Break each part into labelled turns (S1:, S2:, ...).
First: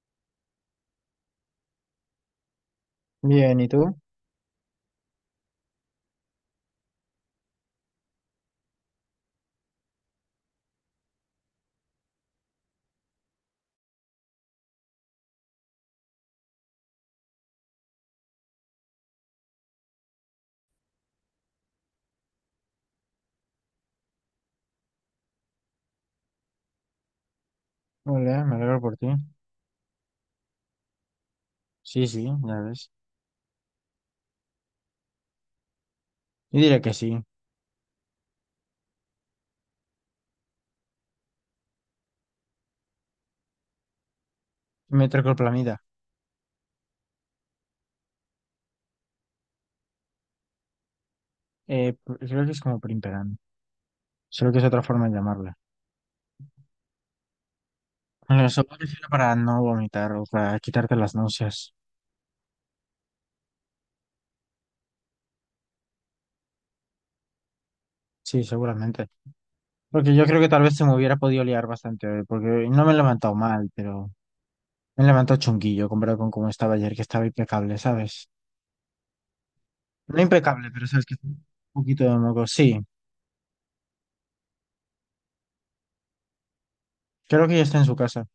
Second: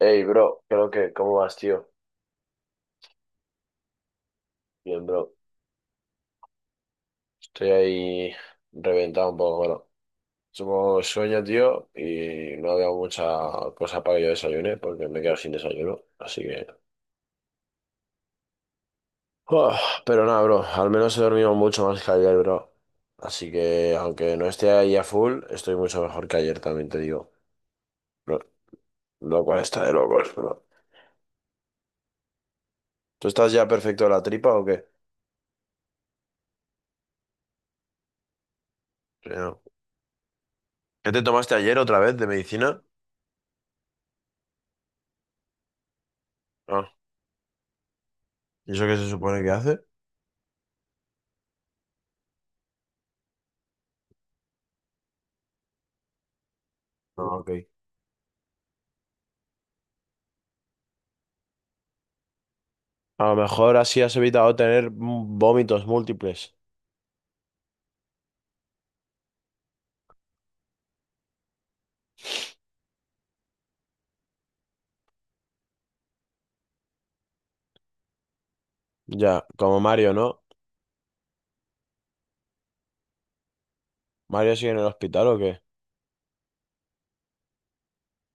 S1: Hey, bro, creo que, ¿cómo vas, tío?
S2: Bien, ¿y tú?
S1: Bien, bro. Estoy ahí reventado un poco, bueno. Supongo sueño, tío, y no había mucha cosa para que yo desayune, porque me quedo sin desayuno, así que... Uf, pero nada, bro, al menos he dormido mucho más que ayer, bro. Así que, aunque no esté ahí a full, estoy mucho mejor que ayer, también te digo. Lo,
S2: Hola, me alegro por ti.
S1: lo cual está de locos, bro.
S2: Sí, sí, ya ves.
S1: ¿Tú estás ya perfecto de la tripa o qué?
S2: Yo diría que sí.
S1: Sí, no. ¿Qué te tomaste ayer otra vez de medicina?
S2: Metroclopramida.
S1: Ah, ¿y eso qué se supone que hace?
S2: Creo que es como primperan. Solo que es otra forma de llamarla.
S1: Ah, ok.
S2: Bueno, eso me refiero para no vomitar o para quitarte las náuseas.
S1: A lo mejor así has evitado tener vómitos múltiples.
S2: Sí, seguramente. Porque yo creo que tal vez se me hubiera podido liar bastante hoy, porque no me he levantado mal, pero me he levantado chunguillo comparado con cómo estaba ayer, que estaba impecable, ¿sabes?
S1: Ya, como Mario,
S2: No
S1: ¿no?
S2: impecable, pero sabes que un poquito de moco. Sí,
S1: ¿Mario sigue en el hospital o qué?
S2: creo que ya está en su casa.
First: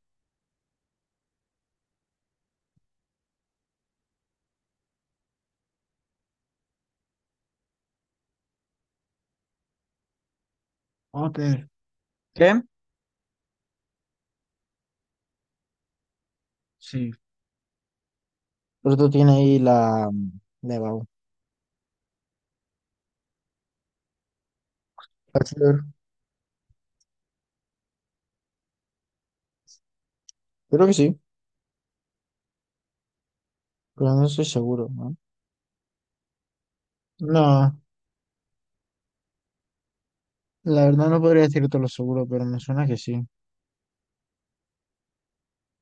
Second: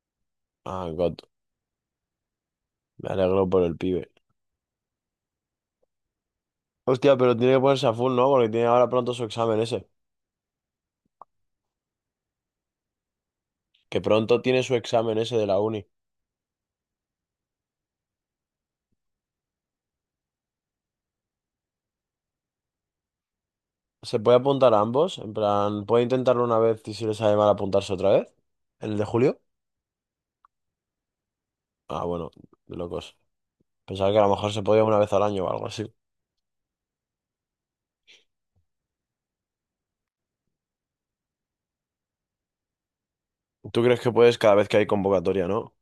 S1: Ah, God, me alegro por el pibe. Hostia, pero tiene que ponerse a full, ¿no? Porque tiene ahora pronto su examen ese.
S2: Ok. ¿Qué?
S1: Que pronto tiene su examen ese de la uni.
S2: Sí. Pero tiene ahí la Nevado.
S1: ¿Se puede apuntar a ambos? En
S2: Bachelor.
S1: plan, ¿puede intentarlo una vez y si le sale mal apuntarse otra vez? ¿El de julio?
S2: Creo que sí,
S1: Ah, bueno, de locos. Pensaba
S2: pero
S1: que a
S2: no
S1: lo
S2: estoy
S1: mejor se podía
S2: seguro,
S1: una vez
S2: ¿no?
S1: al año o algo así.
S2: No, la verdad no podría decirte lo seguro, pero me suena que sí.
S1: ¿Tú crees que puedes cada vez que hay convocatoria, no?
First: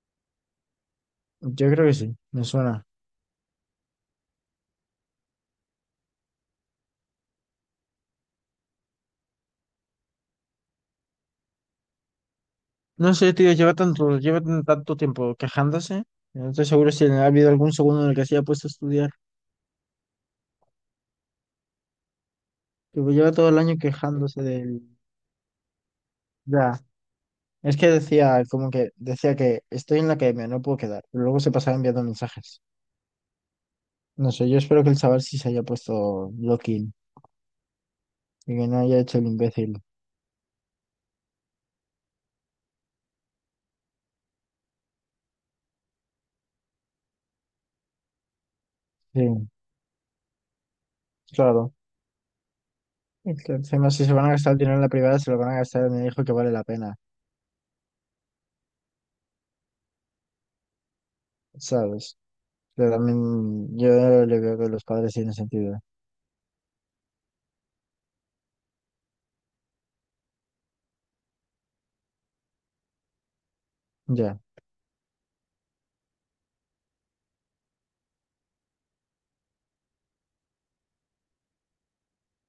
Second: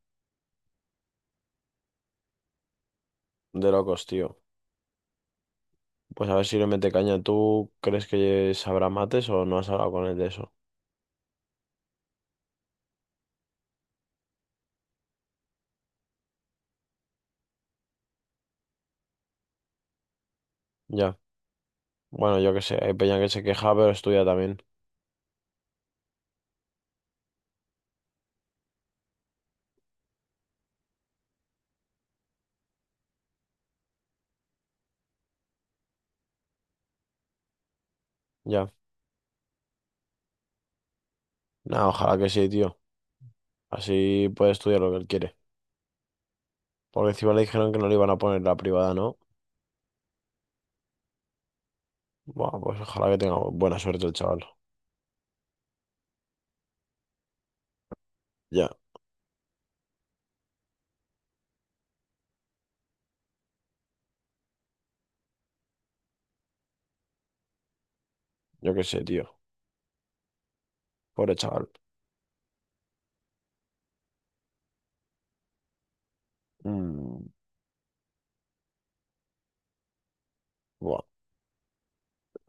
S2: Yo creo que sí, me suena.
S1: De locos, tío. Pues a ver si le mete caña. ¿Tú crees que sabrá mates o no has hablado con él de eso?
S2: No sé, tío, lleva tanto, tanto tiempo quejándose. No estoy seguro si ha habido algún segundo en el que se haya puesto a estudiar.
S1: Ya. Bueno, yo qué sé. Hay
S2: Tipo,
S1: peña que
S2: lleva
S1: se
S2: todo el
S1: queja,
S2: año
S1: pero estudia
S2: quejándose
S1: también.
S2: del… Ya, es que decía, como que decía que estoy en la academia, no puedo quedar. Pero luego se pasaba enviando mensajes. No sé, yo espero que el chaval sí se haya puesto lock-in y que
S1: Ya.
S2: no haya hecho el imbécil.
S1: Nada, ojalá que sí, tío. Así puede estudiar lo que él quiere. Porque encima le dijeron que no le iban a poner la privada, ¿no?
S2: Sí, claro.
S1: Bueno, pues ojalá que
S2: Y
S1: tenga
S2: que
S1: buena
S2: encima, si
S1: suerte
S2: se
S1: el
S2: van a
S1: chaval.
S2: gastar el dinero en la privada, se lo van a gastar en el hijo que vale la pena,
S1: Ya.
S2: ¿sabes? Pero también yo le veo que los padres tienen sentido.
S1: Yo qué sé, tío. Pobre chaval.
S2: Ya,
S1: Mm, buah.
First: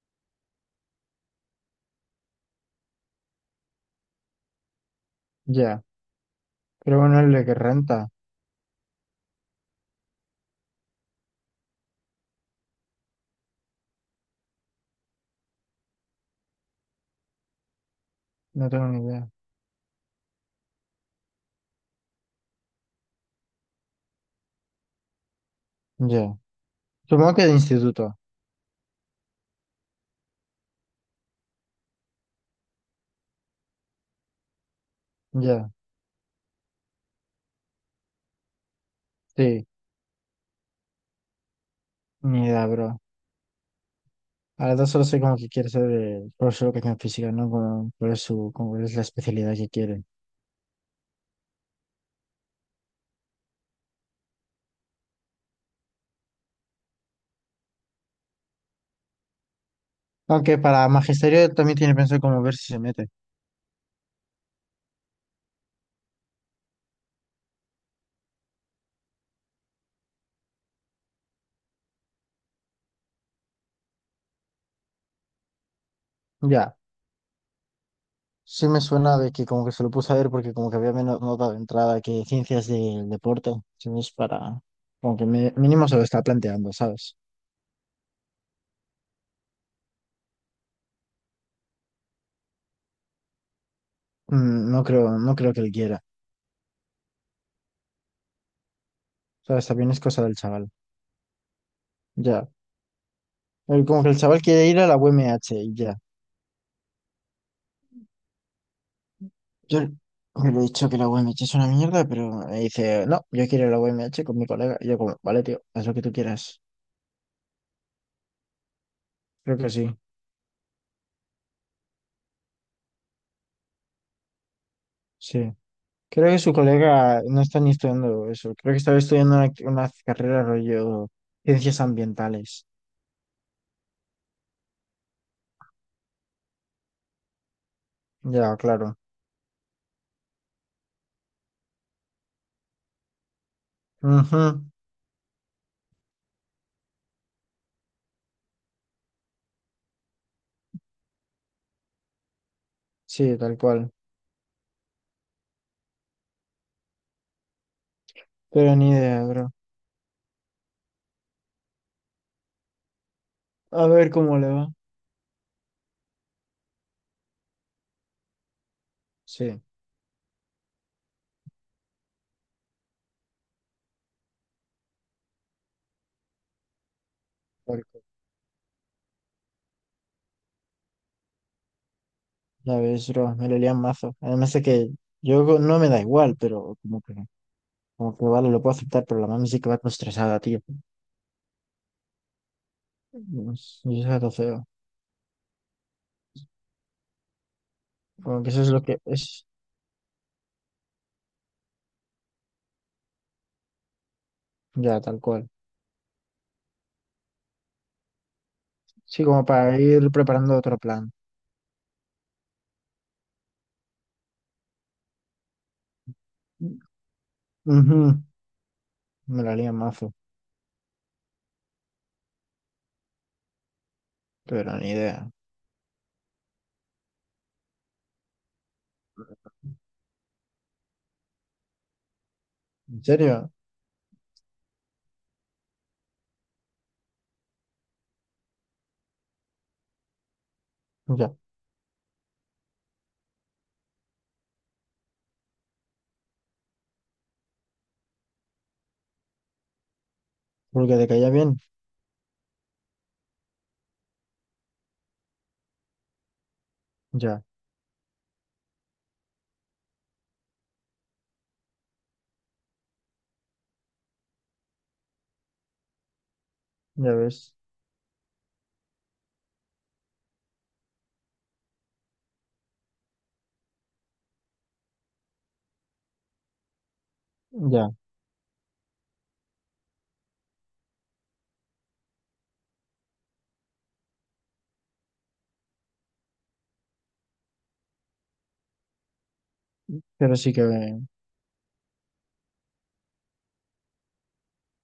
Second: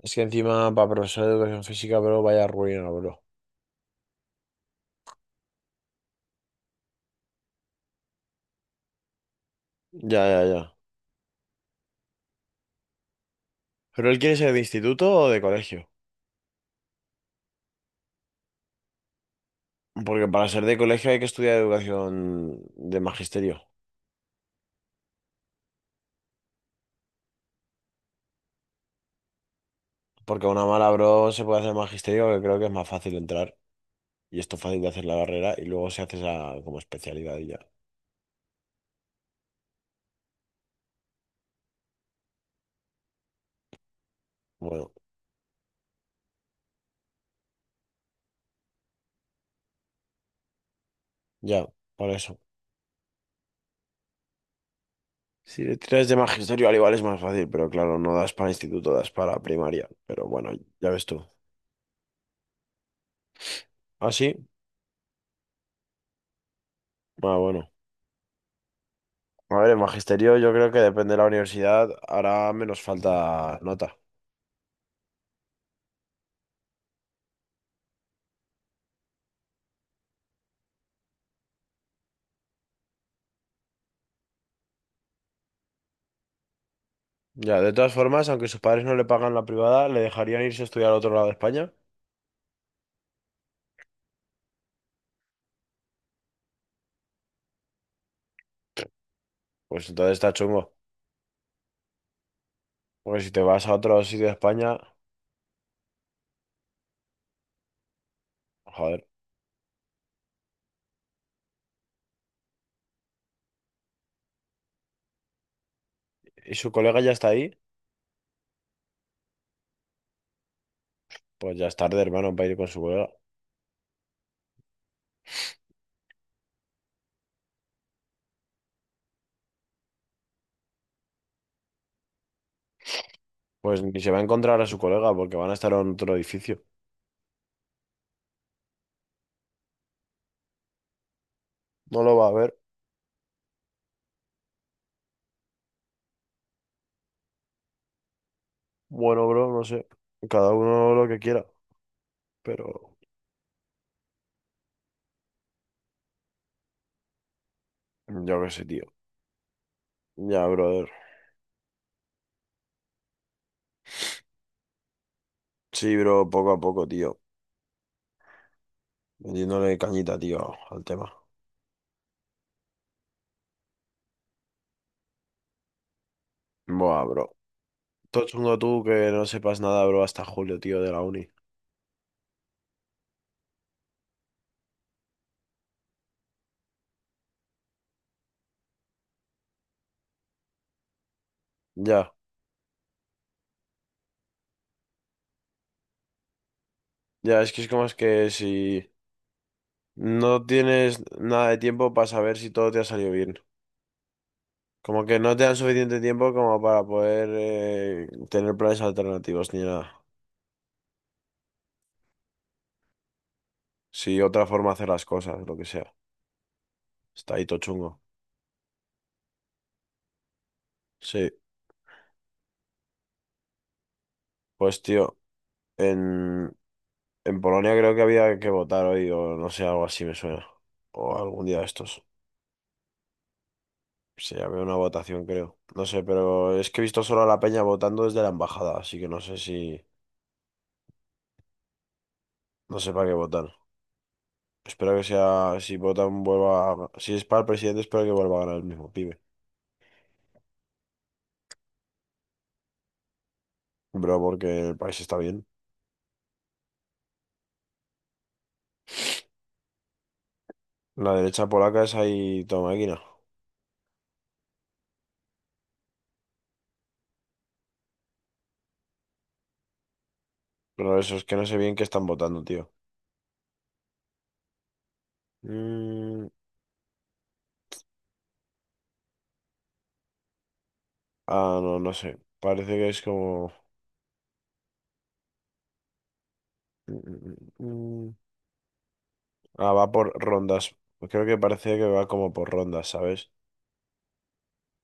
S1: Es que encima para profesor de educación física, bro, vaya ruina, bro.
S2: ya. Pero bueno, el de que renta,
S1: Ya, ya, ya. ¿Pero él quiere ser de instituto o de colegio?
S2: no tengo ni idea.
S1: Porque para ser de colegio hay que estudiar educación de magisterio.
S2: Ya. Supongo que de instituto.
S1: Porque a una mala bro se puede hacer magisterio, que creo que es más fácil entrar. Y esto fácil de hacer la carrera. Y
S2: Ya,
S1: luego se hace esa como especialidad y ya.
S2: sí. Ni idea, bro. A las dos
S1: Bueno,
S2: solo sé como que quiere ser profesor de educación física, ¿no? Como, cuál es su, como cuál es la especialidad que quiere.
S1: ya, por eso. Si le tiras de magisterio, al igual es más fácil. Pero claro, no das para instituto, das para primaria. Pero bueno,
S2: Aunque para
S1: ya ves tú.
S2: magisterio también tiene pensado como ver si se mete.
S1: ¿Ah, sí? Ah, bueno. A ver, en magisterio yo creo que depende de la universidad, hará menos falta nota.
S2: Ya. Sí me suena de que como que se lo puse a ver porque como que había menos nota de entrada que ciencias del deporte. Entonces para, como que mínimo se lo está planteando, ¿sabes?
S1: Ya, de todas formas, aunque sus padres no le pagan la privada, le dejarían irse a estudiar a otro lado de España.
S2: No creo, no creo que él quiera. O ¿sabes?
S1: Pues
S2: También es
S1: entonces
S2: cosa
S1: está
S2: del chaval.
S1: chungo.
S2: Ya.
S1: Porque si te vas a
S2: Él como
S1: otro
S2: que el
S1: sitio de
S2: chaval quiere ir
S1: España,
S2: a la UMH y ya.
S1: joder,
S2: Yo le he dicho que la UMH es una mierda, pero me dice, no, yo quiero ir a la UMH con mi colega. Y yo como, vale, tío, haz lo que tú
S1: y
S2: quieras.
S1: su colega ya está ahí,
S2: Creo que sí,
S1: pues ya es tarde, hermano, para ir con su colega.
S2: sí. Creo que su colega no está ni estudiando eso. Creo que estaba estudiando una carrera rollo ciencias ambientales.
S1: Pues ni se va a encontrar a su colega porque van a estar en otro edificio.
S2: Ya, claro.
S1: No lo va a ver.
S2: Ujú.
S1: Bueno, bro, no sé. Cada uno lo que quiera. Pero
S2: Sí, tal cual.
S1: yo qué sé,
S2: Pero
S1: tío.
S2: ni idea, bro.
S1: Ya, brother.
S2: A ver cómo le va.
S1: Sí, bro, poco a poco, tío.
S2: Sí,
S1: Metiéndole cañita, tío, al tema. Buah, bro.
S2: tal cual.
S1: Todo chungo tú que no sepas nada, bro, hasta julio, tío, de la uni.
S2: Ya ves, bro. Me lo lían mazo. Además de que yo no me da igual, pero como que vale, lo puedo aceptar, pero la mami sí que va todo estresada, tío.
S1: Ya,
S2: Y es algo feo.
S1: ya, es que es como es que
S2: Como que eso es lo
S1: si...
S2: que es.
S1: No tienes nada de tiempo para saber si todo te ha salido bien.
S2: Ya,
S1: Como que
S2: tal
S1: no te
S2: cual.
S1: dan suficiente tiempo como para poder tener planes
S2: Sí, como
S1: alternativos ni
S2: para
S1: nada.
S2: ir preparando otro plan.
S1: Si otra forma de hacer las cosas, lo que sea. Está ahí todo chungo.
S2: Ujú. Me la haría mazo,
S1: Sí,
S2: pero
S1: pues
S2: ni
S1: tío,
S2: idea.
S1: en, en Polonia creo que había que votar hoy o no sé, algo así me suena. O algún día de estos.
S2: ¿En serio?
S1: Sí, había una votación, creo. No sé, pero es que he visto solo a la peña votando desde la embajada, así que no sé si...
S2: Ya.
S1: No sé para qué votar. Espero que sea, si votan Si es para el presidente, espero que vuelva a ganar el mismo pibe.
S2: Porque te caía bien.
S1: Bro, porque el país está bien.
S2: Ya,
S1: La derecha polaca es ahí toda máquina.
S2: ya ves.
S1: Pero eso es que no sé bien qué están votando, tío. Mm,
S2: Ya.
S1: ah, no, no sé. Parece que es como... Mm, mm, mm, mm. Ah, va por
S2: Pero sí que.
S1: rondas. Creo que parece que va como por rondas, ¿sabes?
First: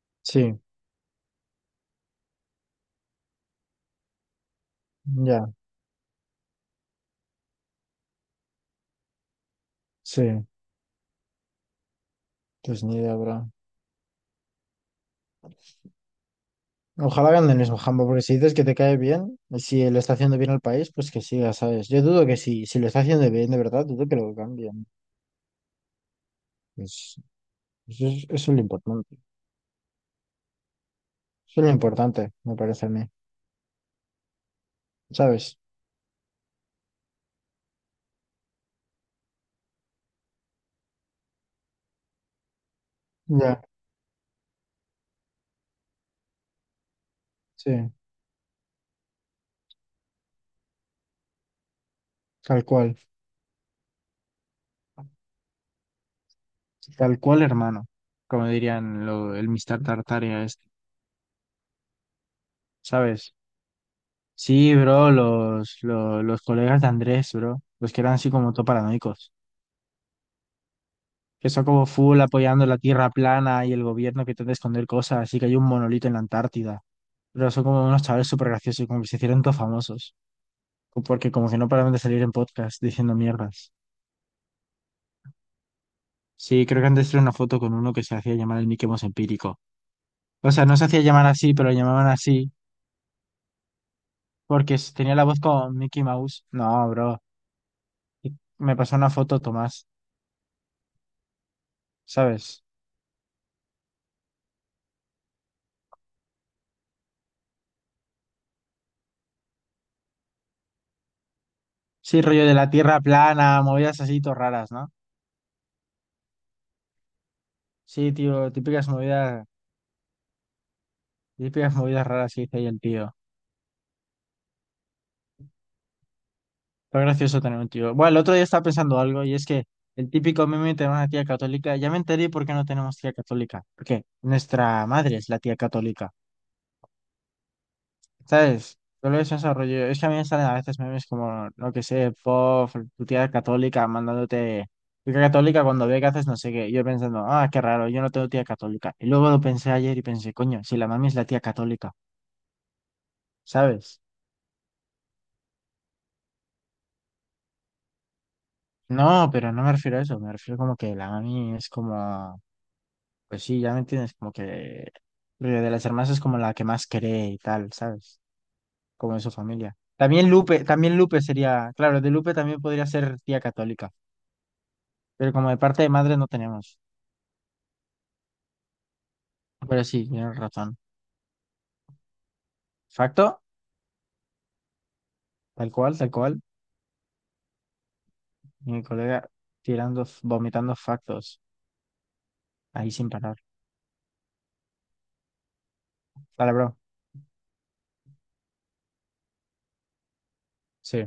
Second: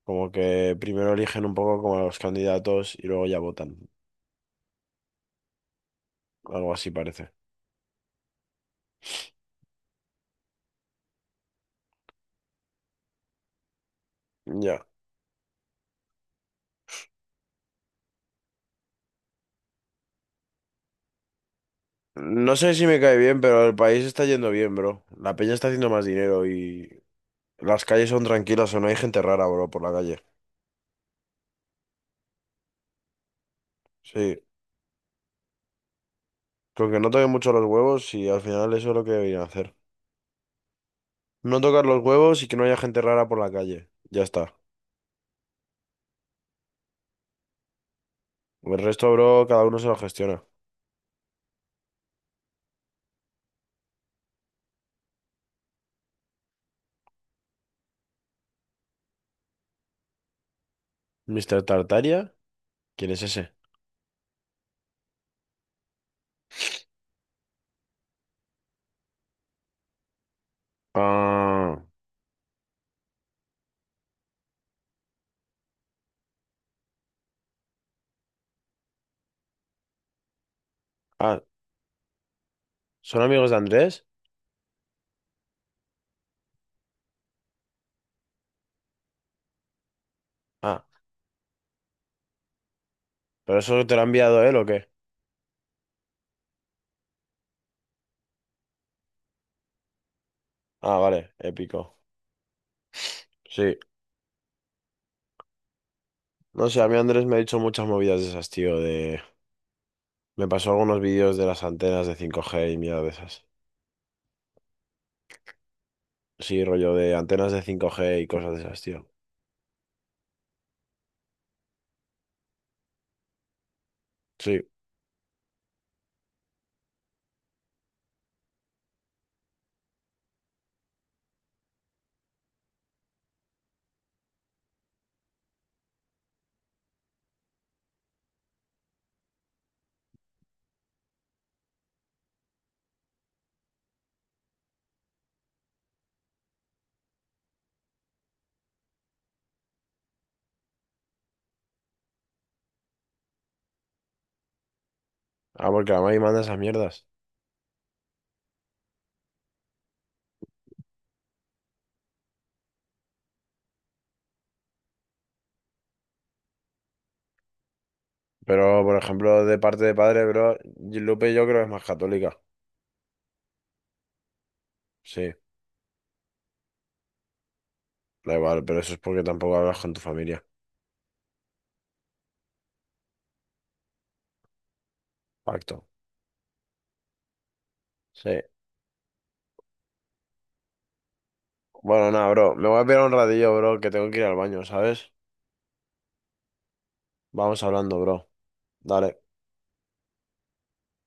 S1: Como
S2: Sí,
S1: que primero eligen un poco como a los candidatos y luego ya votan.
S2: ya,
S1: Algo así parece.
S2: sí. Pues ni idea, bro.
S1: Ya.
S2: Ojalá hagan el mismo jambo, porque si dices que te cae bien, y si le está haciendo bien al país, pues que siga, ¿sabes? Yo dudo que
S1: No
S2: sí,
S1: sé
S2: si lo
S1: si me
S2: está
S1: cae
S2: haciendo
S1: bien,
S2: bien de
S1: pero el
S2: verdad,
S1: país
S2: dudo que
S1: está
S2: lo
S1: yendo bien,
S2: cambien.
S1: bro. La peña está haciendo más dinero y
S2: Pues,
S1: las
S2: pues
S1: calles son
S2: eso es lo
S1: tranquilas o no hay
S2: importante.
S1: gente rara, bro, por la calle.
S2: Eso es lo importante, me parece a mí.
S1: Sí,
S2: ¿Sabes?
S1: con que no toquen mucho los huevos y al final eso es lo que deberían hacer. No tocar los huevos y que no haya gente rara por la
S2: Ya,
S1: calle. Ya está.
S2: sí.
S1: El resto, bro, cada uno se lo gestiona.
S2: Tal cual. Tal cual, hermano. Como dirían lo, el Mr. Tartaria este.
S1: ¿Mr. Tartaria? ¿Quién es
S2: ¿Sabes?
S1: ese?
S2: Sí, bro, los colegas de Andrés, bro, los que eran así como todo paranoicos, que son
S1: Ah,
S2: como full apoyando la tierra plana y el gobierno que intenta esconder cosas, así que hay un monolito en la Antártida, pero son como unos chavales súper graciosos, como que se hicieron todos famosos, porque
S1: ah,
S2: como que no paraban de salir en podcast diciendo
S1: ¿son amigos de
S2: mierdas.
S1: Andrés?
S2: Sí, creo que antes era una foto con uno que se hacía llamar el Mickey Mouse empírico. O sea, no se
S1: Ah,
S2: hacía llamar así, pero lo llamaban así,
S1: ¿pero eso te lo ha enviado él o
S2: porque
S1: qué?
S2: tenía la voz como Mickey Mouse. No, bro, me pasó una foto Tomás,
S1: Ah, vale, épico.
S2: ¿sabes?
S1: Sí. No sé, a mí Andrés me ha dicho muchas movidas de esas, tío, de... Me pasó algunos vídeos de las antenas de
S2: Sí,
S1: cinco
S2: rollo de la
S1: g y
S2: tierra
S1: mierda de esas.
S2: plana, movidas así, todo raras, ¿no?
S1: Sí, rollo de antenas de cinco
S2: Sí,
S1: g y
S2: tío,
S1: cosas de esas, tío.
S2: típicas movidas raras que dice ahí el tío.
S1: Sí.
S2: Pero gracioso tener un tío. Bueno, el otro día estaba pensando algo y es que el típico meme de una tía católica, ya me enteré por qué no tenemos tía católica. Porque nuestra madre es la tía católica. ¿Sabes? Todo eso es rollo. Es que a mí me salen a veces memes como, no que sé, pof, tu tía católica mandándote. Tu tía católica cuando ve que haces no sé qué. Y yo pensando, ah, qué raro, yo no tengo tía católica. Y luego lo pensé ayer y pensé, coño, si la mami es la tía católica, ¿sabes?
S1: Ah, porque la mami manda esas mierdas.
S2: No, pero no me refiero a eso. Me refiero como que la mami es como, pues sí, ya me entiendes, como que. Rollo, de las hermanas es como la que más cree y tal, ¿sabes?
S1: Pero, por
S2: Como de su
S1: ejemplo, de
S2: familia.
S1: parte de padre, bro,
S2: También
S1: y
S2: Lupe
S1: Lupe yo creo que es
S2: sería,
S1: más
S2: claro, de Lupe
S1: católica.
S2: también podría ser tía católica. Pero
S1: Sí,
S2: como de parte de madre no tenemos.
S1: da igual, pero eso es porque tampoco hablas
S2: Pero
S1: con tu
S2: sí, tienes
S1: familia.
S2: razón. Facto, tal
S1: Pacto.
S2: cual, tal cual.
S1: Sí.
S2: Mi colega tirando, vomitando factos.
S1: Bueno, nada, bro. Me voy a
S2: Ahí
S1: pegar
S2: sin
S1: un
S2: parar.
S1: ratillo, bro, que tengo que ir al baño, ¿sabes?
S2: Dale, bro.
S1: Vamos hablando, bro. Dale.
S2: Sí.